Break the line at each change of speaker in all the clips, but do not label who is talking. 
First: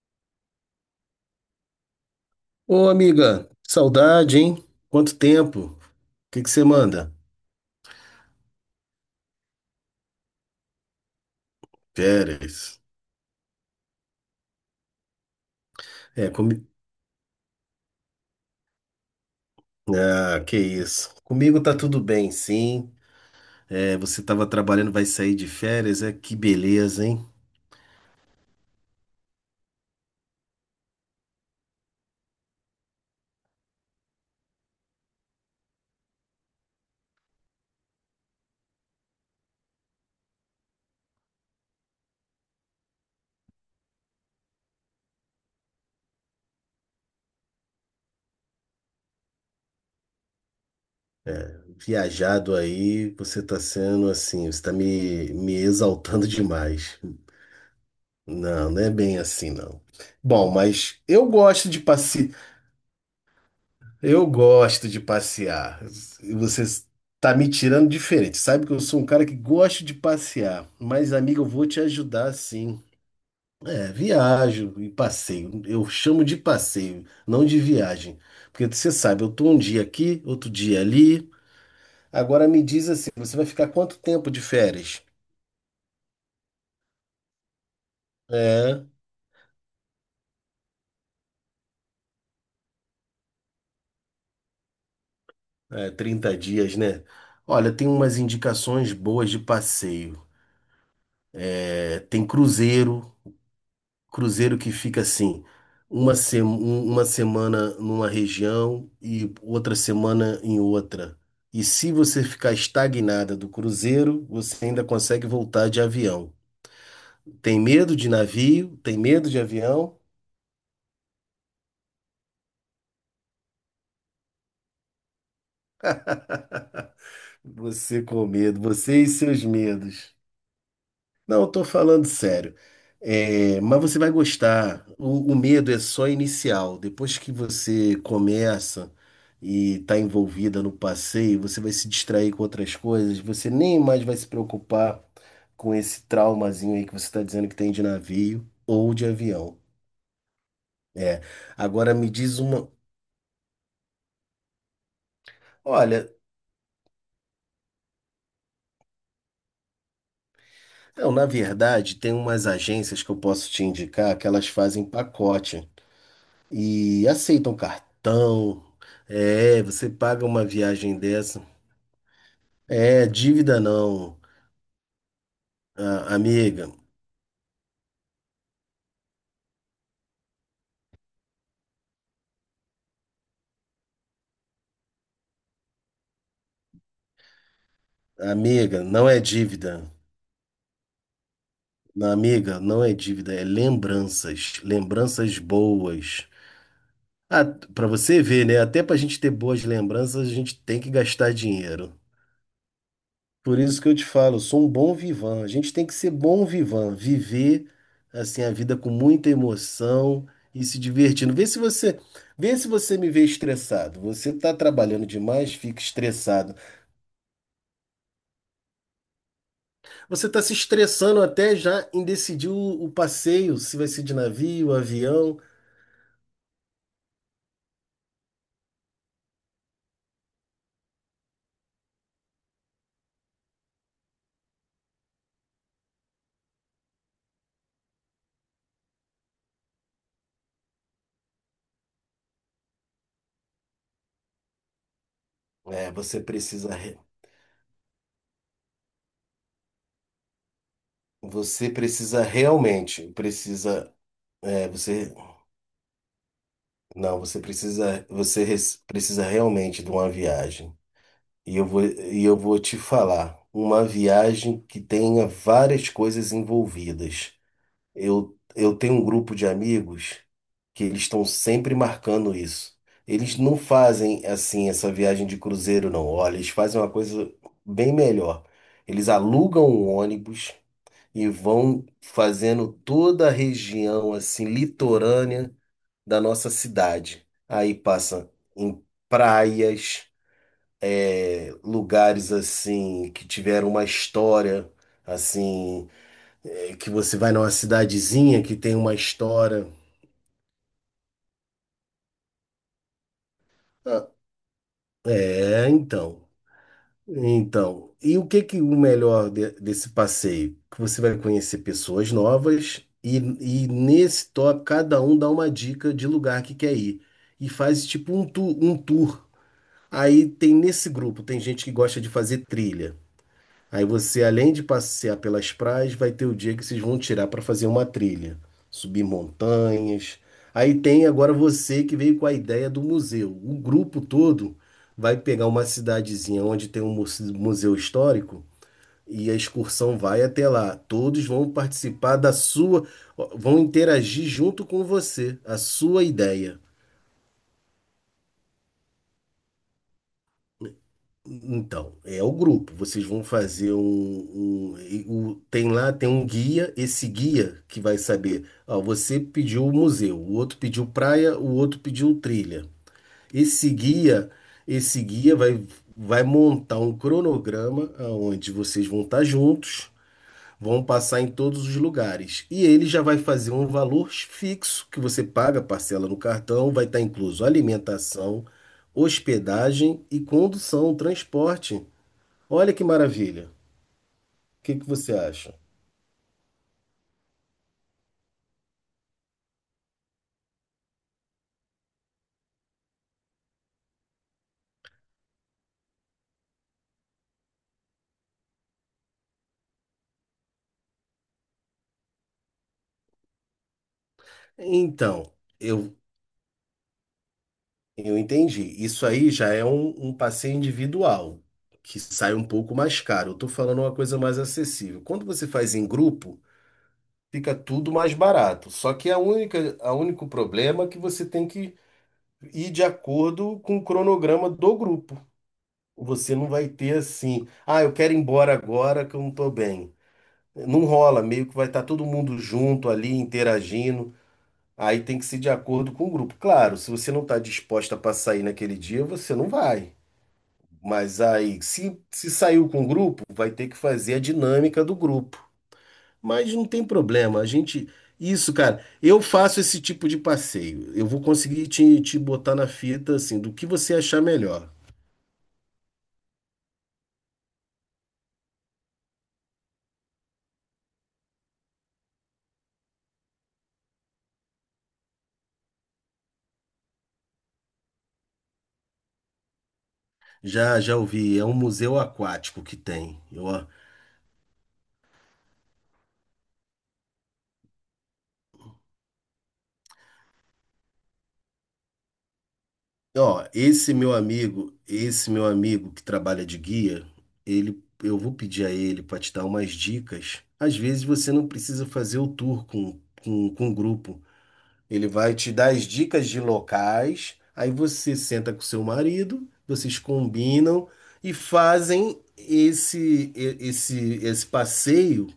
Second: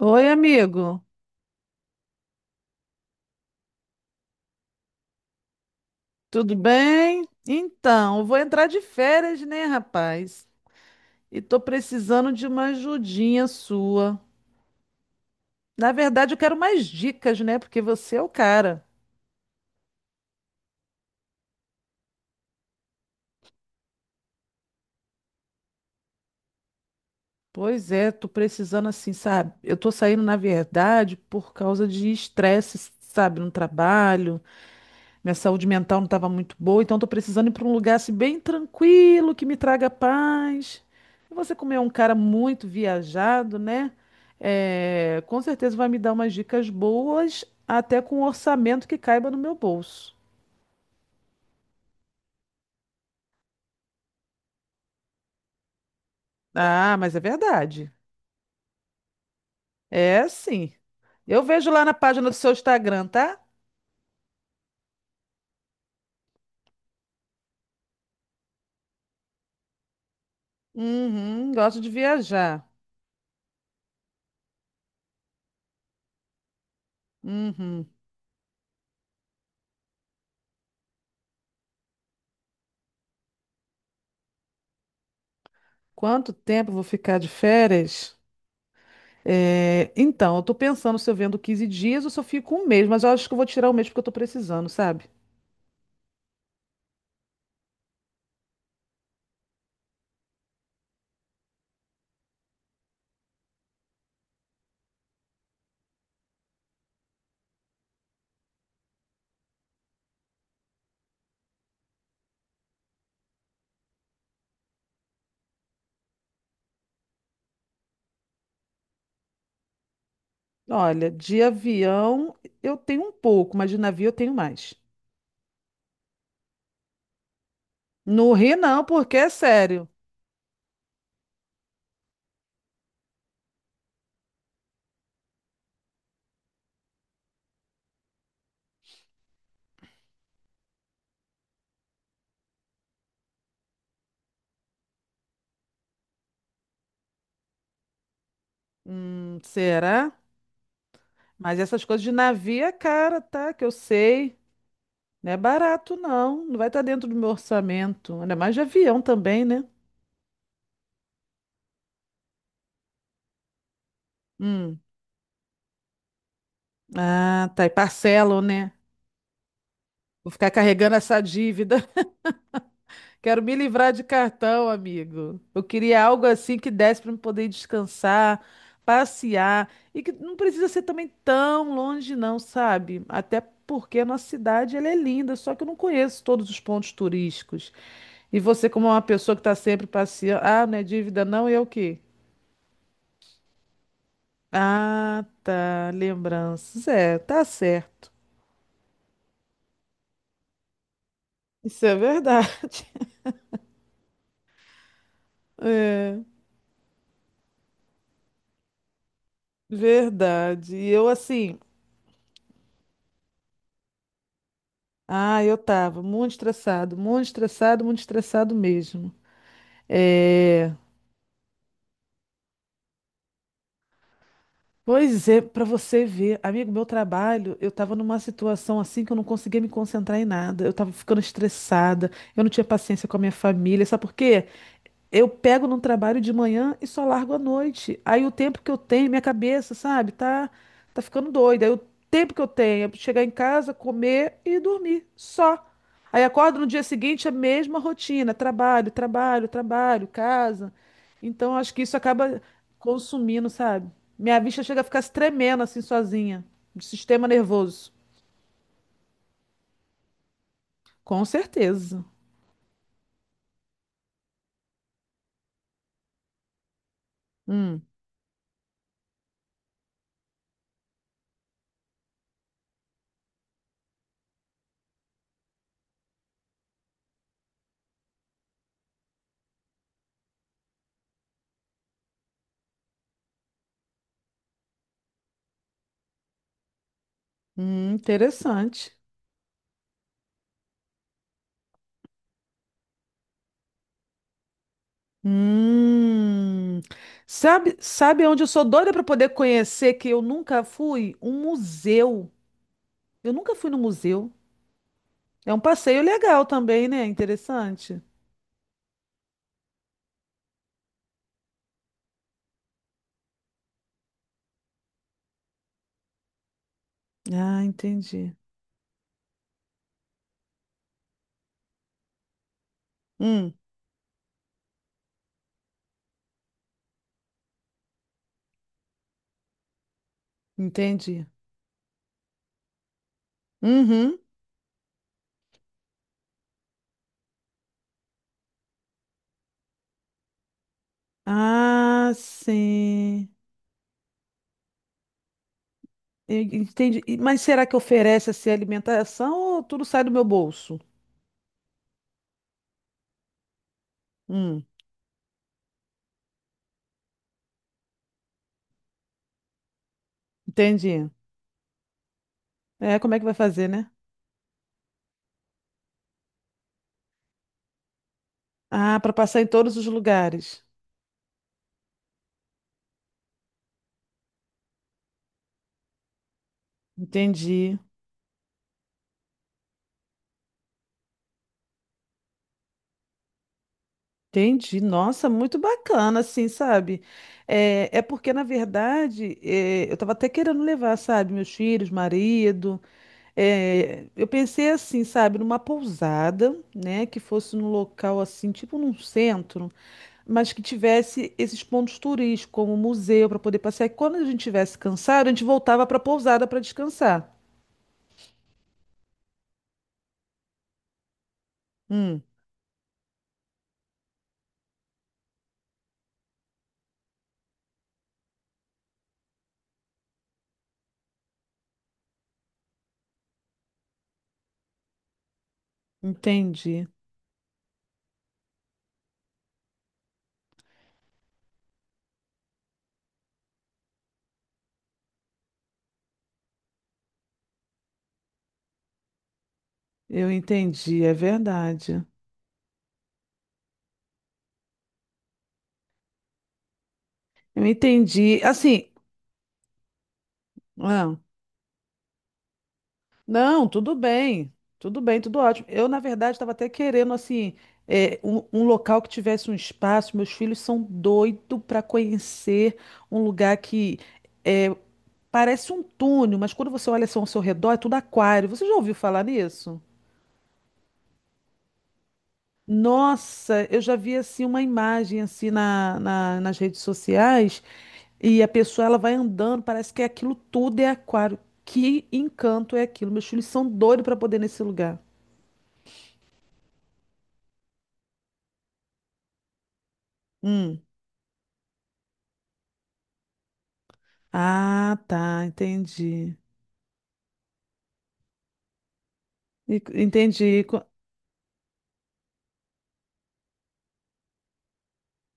Oi, amigo.
Ô, amiga, saudade, hein? Quanto tempo? O que que
Tudo
você manda?
bem? Então, eu vou entrar de férias, né, rapaz? E tô precisando de uma
Férias.
ajudinha sua. Na
É,
verdade, eu quero mais dicas, né? Porque você é o cara.
Ah, que isso. Comigo tá tudo bem, sim. É, você tava trabalhando, vai sair de férias, é? Que beleza, hein?
Pois é, tô precisando assim, sabe? Eu tô saindo, na verdade, por causa de estresse, sabe, no trabalho. Minha saúde mental não estava muito boa, então estou precisando ir para um lugar assim, bem tranquilo, que me traga paz. E você, como é um cara muito viajado, né? É, com certeza vai me dar umas dicas boas, até com um orçamento que caiba no meu bolso.
Viajado aí, você tá sendo assim, você tá me exaltando
Ah,
demais.
mas é verdade.
Não, não é bem assim, não.
É
Bom,
sim.
mas eu
Eu
gosto
vejo
de
lá na
passear.
página do seu Instagram, tá?
Eu gosto de passear. E você está me tirando diferente. Sabe que eu sou um cara que gosto de passear. Mas, amigo, eu
Uhum,
vou
gosto
te
de
ajudar
viajar.
sim. É, viajo e passeio. Eu chamo de passeio, não de
Uhum.
viagem. Porque você sabe, eu tô um dia aqui, outro dia ali. Agora me diz assim, você vai ficar quanto tempo de férias?
Quanto tempo eu vou ficar de férias?
É,
É, então, eu tô pensando se eu vendo 15 dias ou se eu fico um mês, mas eu acho que eu vou tirar um mês porque eu tô precisando, sabe?
é, 30 dias, né? Olha, tem umas indicações boas de passeio. É, tem cruzeiro. Cruzeiro que fica assim, uma, se- um- uma semana numa região e outra semana em outra. E se você ficar estagnada do cruzeiro, você ainda consegue voltar de avião. Tem medo de navio? Tem medo de avião?
Olha, de avião eu tenho um pouco, mas de navio eu tenho mais.
Você com
No Rio
medo,
não,
você e
porque é
seus
sério.
medos. Não, eu tô falando sério. É, mas você vai gostar. O medo é só inicial. Depois que você começa e está envolvida no passeio, você vai se distrair com outras coisas. Você nem mais vai se preocupar com esse traumazinho aí que você está dizendo que tem de navio ou de avião.
Será?
É.
Mas essas
Agora
coisas
me
de
diz
navio
uma.
é cara, tá? Que eu sei. Não é barato,
Olha,
não. Não vai estar dentro do meu orçamento. Ainda mais de avião também, né?
não, na verdade, tem umas agências que eu posso te indicar que elas
Hum.
fazem pacote. E
Ah,
aceitam
tá. E parcelam,
cartão.
né?
É, você paga
Vou
uma
ficar carregando
viagem
essa
dessa.
dívida.
É,
Quero me
dívida
livrar de
não.
cartão, amigo. Eu queria
Ah,
algo assim
amiga,
que desse para eu poder descansar, passear e que não precisa ser também tão longe, não, sabe? Até porque a nossa cidade ela é linda, só que eu não conheço todos os pontos turísticos. E você,
amiga,
como é uma
não é
pessoa que está sempre
dívida.
passeando, ah, não é dívida, não, e é o quê?
Não, amiga, não é dívida, é lembranças.
Ah,
Lembranças
tá,
boas.
lembranças. É, tá
Ah, para
certo.
você ver, né? Até pra gente ter boas lembranças, a gente tem que gastar
Isso é
dinheiro.
verdade.
Por isso que eu te falo, eu sou um bom vivan. A gente tem que ser bom vivan, viver assim a vida com muita emoção e
Verdade.
se
E eu
divertindo. Vê
assim.
se você, vê se você me vê estressado. Você está trabalhando
Ah,
demais,
eu
fica
tava muito
estressado.
estressado, muito estressado, muito estressado mesmo.
Você está se
É,
estressando até já em decidir o passeio, se vai ser de navio,
pois
avião.
é, pra você ver, amigo, meu trabalho, eu tava numa situação assim que eu não conseguia me concentrar em nada. Eu tava ficando estressada, eu não tinha paciência com a minha família, sabe por quê? Eu pego num trabalho de manhã e só largo à noite. Aí o tempo que eu tenho, minha cabeça, sabe, tá ficando doida. Aí o tempo que eu tenho é chegar em casa, comer e dormir, só.
É,
Aí acordo no dia seguinte, a mesma rotina, trabalho, trabalho, trabalho, casa. Então
você
acho que isso
precisa
acaba
realmente,
consumindo, sabe? Minha vista
é,
chega a ficar se
você,
tremendo assim sozinha, do
não,
sistema
você
nervoso.
precisa, você res- precisa realmente de uma viagem.
Com
E eu vou,
certeza.
e eu vou te falar, uma viagem que tenha várias coisas envolvidas.
Hum,
Eu tenho um grupo de amigos que eles estão sempre marcando isso. Eles não fazem assim essa viagem de cruzeiro, não. Olha, eles fazem uma coisa bem melhor. Eles alugam um ônibus e vão fazendo toda a região assim litorânea da nossa cidade. Aí passa em
interessante.
praias lugares assim que tiveram uma história assim é,
Hum,
que você vai numa
sabe onde
cidadezinha
eu
que
sou
tem
doida
uma
para poder
história.
conhecer que eu nunca fui? Um museu. Eu nunca fui no
Ah,
museu. É um
é
passeio
então
legal também, né?
então
Interessante.
e o que que o melhor desse passeio que você vai conhecer pessoas novas e nesse top cada um dá uma dica de lugar que quer ir e
Ah,
faz tipo um,
entendi.
tu, um tour. Aí tem nesse grupo tem gente que gosta de fazer trilha.
Hum,
Aí você, além de passear pelas praias, vai ter o dia que vocês vão tirar para fazer uma trilha, subir montanhas. Aí tem
entendi.
agora você que veio com a ideia do museu. O grupo
Uhum.
todo vai pegar uma cidadezinha onde tem um museu histórico e a excursão vai até lá. Todos vão
Ah,
participar da sua,
sim.
vão interagir junto com você, a sua
Eu
ideia.
entendi. Mas será que oferece essa alimentação ou tudo sai do meu bolso?
Então, é o grupo. Vocês vão fazer
Hum,
tem lá, tem um guia, esse guia que vai saber, ó, você pediu o museu, o outro pediu
entendi.
praia, o outro pediu trilha.
É, como é que vai fazer,
Esse
né?
guia, esse guia vai, montar um cronograma onde vocês
Ah,
vão
para
estar
passar em todos os
juntos,
lugares.
vão passar em todos os lugares. E ele já vai fazer um valor fixo que você paga, parcela no cartão, vai estar incluso
Entendi.
alimentação, hospedagem e condução, transporte. Olha que maravilha. O que
Entendi.
que você
Nossa,
acha?
muito bacana, assim, sabe? É porque, na verdade, é, eu tava até querendo levar, sabe, meus filhos, marido. É, eu pensei assim, sabe, numa pousada, né, que fosse num local assim, tipo num centro, mas que tivesse esses pontos turísticos, como museu, para poder passear. E quando a gente tivesse cansado, a
Então,
gente voltava para
eu,
a pousada para descansar.
eu entendi. Isso aí já é um passeio individual, que
Hum,
sai um pouco mais caro. Eu tô falando uma coisa mais acessível. Quando você faz em grupo, fica tudo mais barato. Só que a único problema é que você tem que ir de acordo com o cronograma do grupo. Você não vai
entendi.
ter assim, ah, eu quero ir embora agora que eu não tô bem. Não rola, meio que vai estar todo mundo junto ali, interagindo. Aí tem que ser de acordo com o grupo. Claro, se você não está disposta para sair naquele dia, você não vai.
Eu entendi, é
Mas aí, se,
verdade.
se saiu com o grupo, vai ter que fazer a dinâmica do grupo. Mas não tem problema, a
Eu
gente.
entendi.
Isso, cara,
Assim,
eu faço esse tipo de passeio. Eu
ah.
vou conseguir te botar na fita, assim, do que
Não,
você
tudo
achar
bem,
melhor.
tudo bem, tudo ótimo. Eu, na verdade, estava até querendo, assim, é, um local que tivesse um espaço. Meus filhos são doidos para conhecer um lugar que é, parece um túnel, mas quando você olha assim ao seu redor, é tudo aquário. Você já ouviu falar nisso?
Já, já ouvi, é um museu aquático que tem. Eu,
Nossa, eu já vi assim uma imagem assim nas redes sociais e a pessoa ela vai andando, parece que é aquilo tudo é aquário. Que encanto é aquilo? Meus
ó,
filhos são
esse
doidos
meu
para poder ir nesse
amigo,
lugar.
esse meu amigo que trabalha de guia, ele, eu vou pedir a ele para te dar umas dicas. Às
Hum.
vezes você não precisa fazer o tour com o grupo.
Ah,
Ele vai
tá,
te dar as dicas
entendi.
de locais, aí você senta com seu marido,
E-
vocês
Entendi. Co-
combinam e fazem esse e- esse esse passeio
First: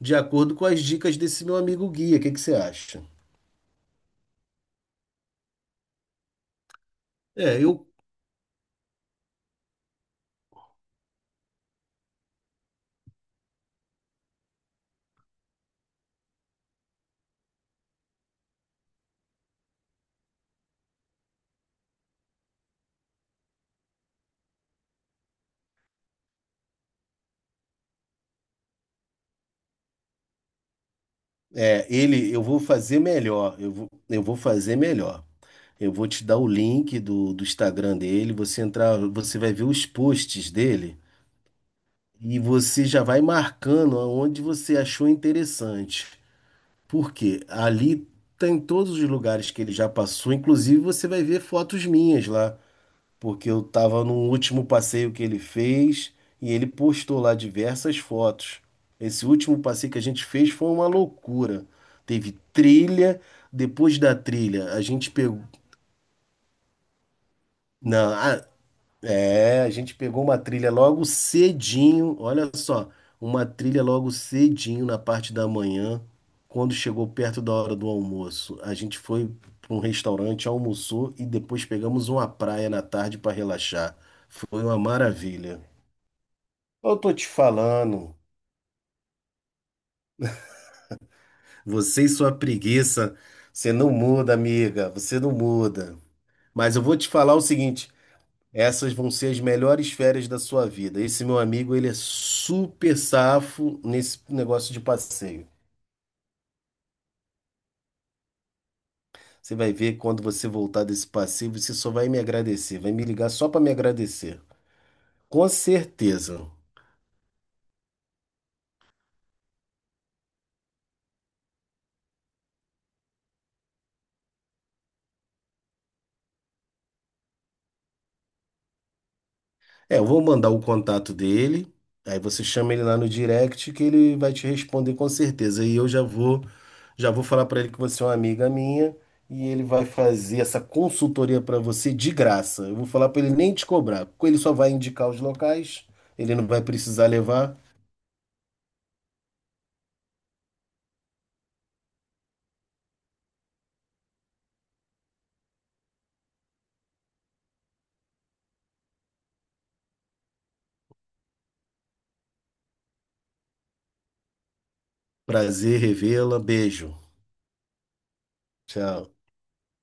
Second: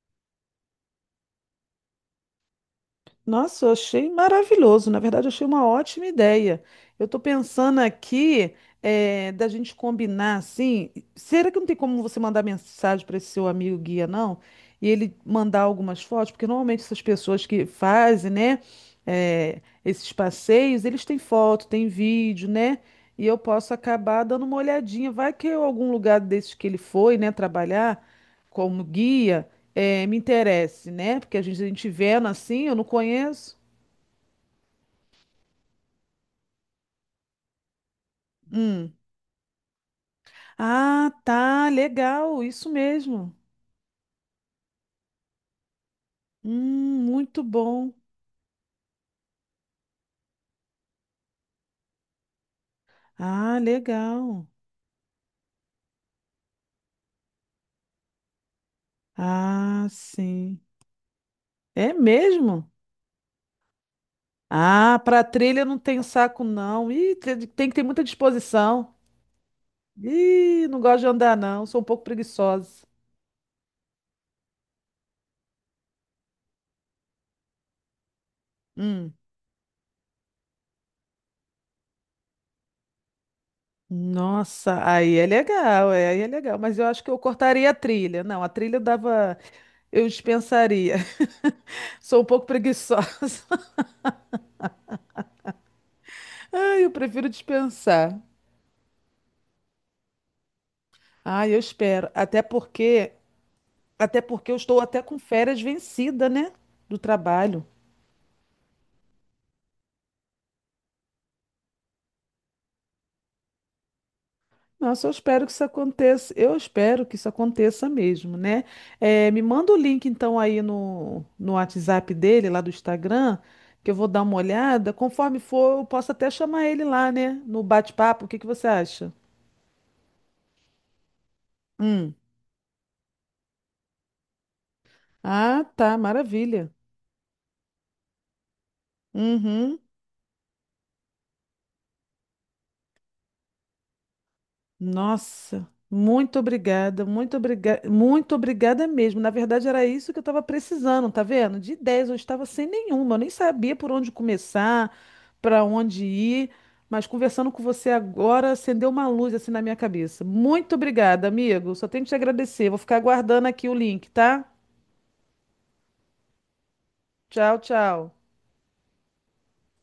de acordo com as dicas desse meu amigo guia. O que que você acha?
Nossa, eu achei maravilhoso. Na verdade, eu achei uma ótima ideia. Eu estou
É,
pensando
eu
aqui da gente combinar assim. Será que não tem como você mandar mensagem para esse seu amigo guia, não? E ele mandar algumas fotos? Porque normalmente essas pessoas que fazem, né, esses passeios, eles têm foto, têm vídeo, né? E eu posso acabar dando uma olhadinha. Vai que eu, algum lugar desses que ele foi, né, trabalhar como guia é, me interesse, né? Porque a gente, a
É,
gente vendo
ele, eu vou
assim, eu não
fazer melhor,
conheço.
eu vou fazer melhor. Eu vou te dar o link do Instagram dele, você
Hum.
entrar, você vai ver os posts dele
Ah, tá,
e
legal, isso
você já vai
mesmo.
marcando aonde você achou interessante. Porque
Muito bom.
ali tem todos os lugares que ele já passou, inclusive você vai ver fotos minhas lá porque
Ah,
eu estava no
legal.
último passeio que ele fez e ele postou lá diversas fotos. Esse último
Ah,
passeio que a gente fez
sim.
foi uma loucura.
É
Teve
mesmo?
trilha, depois da trilha, a
Ah,
gente
para
pegou.
trilha eu não tenho saco, não. Ih, tem que ter muita
Não,
disposição.
é, a gente pegou uma
Ih,
trilha
não gosto
logo
de andar, não. Sou um pouco
cedinho, olha
preguiçosa.
só, uma trilha logo cedinho na parte da manhã, quando chegou perto da hora do almoço. A gente
Hum.
foi para um restaurante, almoçou e depois pegamos uma praia na tarde para relaxar. Foi uma
Nossa, aí é
maravilha.
legal, é, aí é legal. Mas eu
Eu
acho que
tô
eu
te
cortaria a
falando,
trilha. Não, a trilha eu dava, eu dispensaria.
você e
Sou um
sua
pouco preguiçosa.
preguiça, você não muda, amiga, você não muda. Mas eu
Ai, eu
vou te
prefiro
falar o seguinte,
dispensar.
essas vão ser as melhores férias da sua vida. Esse meu
Ai, eu
amigo, ele é
espero.
super safo nesse
Até porque eu
negócio
estou
de
até com
passeio.
férias vencida, né? Do trabalho.
Você vai ver quando você voltar desse passeio, você só vai me agradecer, vai me ligar só para me agradecer.
Nossa, eu espero
Com
que isso aconteça.
certeza.
Eu espero que isso aconteça mesmo, né? É, me manda o link então aí no WhatsApp dele, lá do Instagram, que eu vou dar uma olhada. Conforme for, eu posso até chamar ele lá, né? No bate-papo. O que que você acha?
É, eu vou mandar o contato dele,
Hum.
aí você chama ele lá no direct que ele vai te responder com
Ah,
certeza.
tá, maravilha.
Já vou falar para ele que você é uma amiga minha e ele
Uhum.
vai fazer essa consultoria para você de graça. Eu vou falar para ele nem te cobrar, porque ele só vai indicar os
Nossa,
locais, ele
muito
não vai
obrigada,
precisar
muito
levar.
obrigada, muito obrigada mesmo. Na verdade, era isso que eu estava precisando, tá vendo? De ideias, eu estava sem nenhuma, eu nem sabia por onde começar, para onde ir, mas conversando com você agora acendeu uma luz assim na minha cabeça. Muito obrigada, amigo. Só tenho que te agradecer. Vou ficar aguardando aqui o link, tá?
Prazer revê-la, beijo.
Tchau, tchau.
Tchau.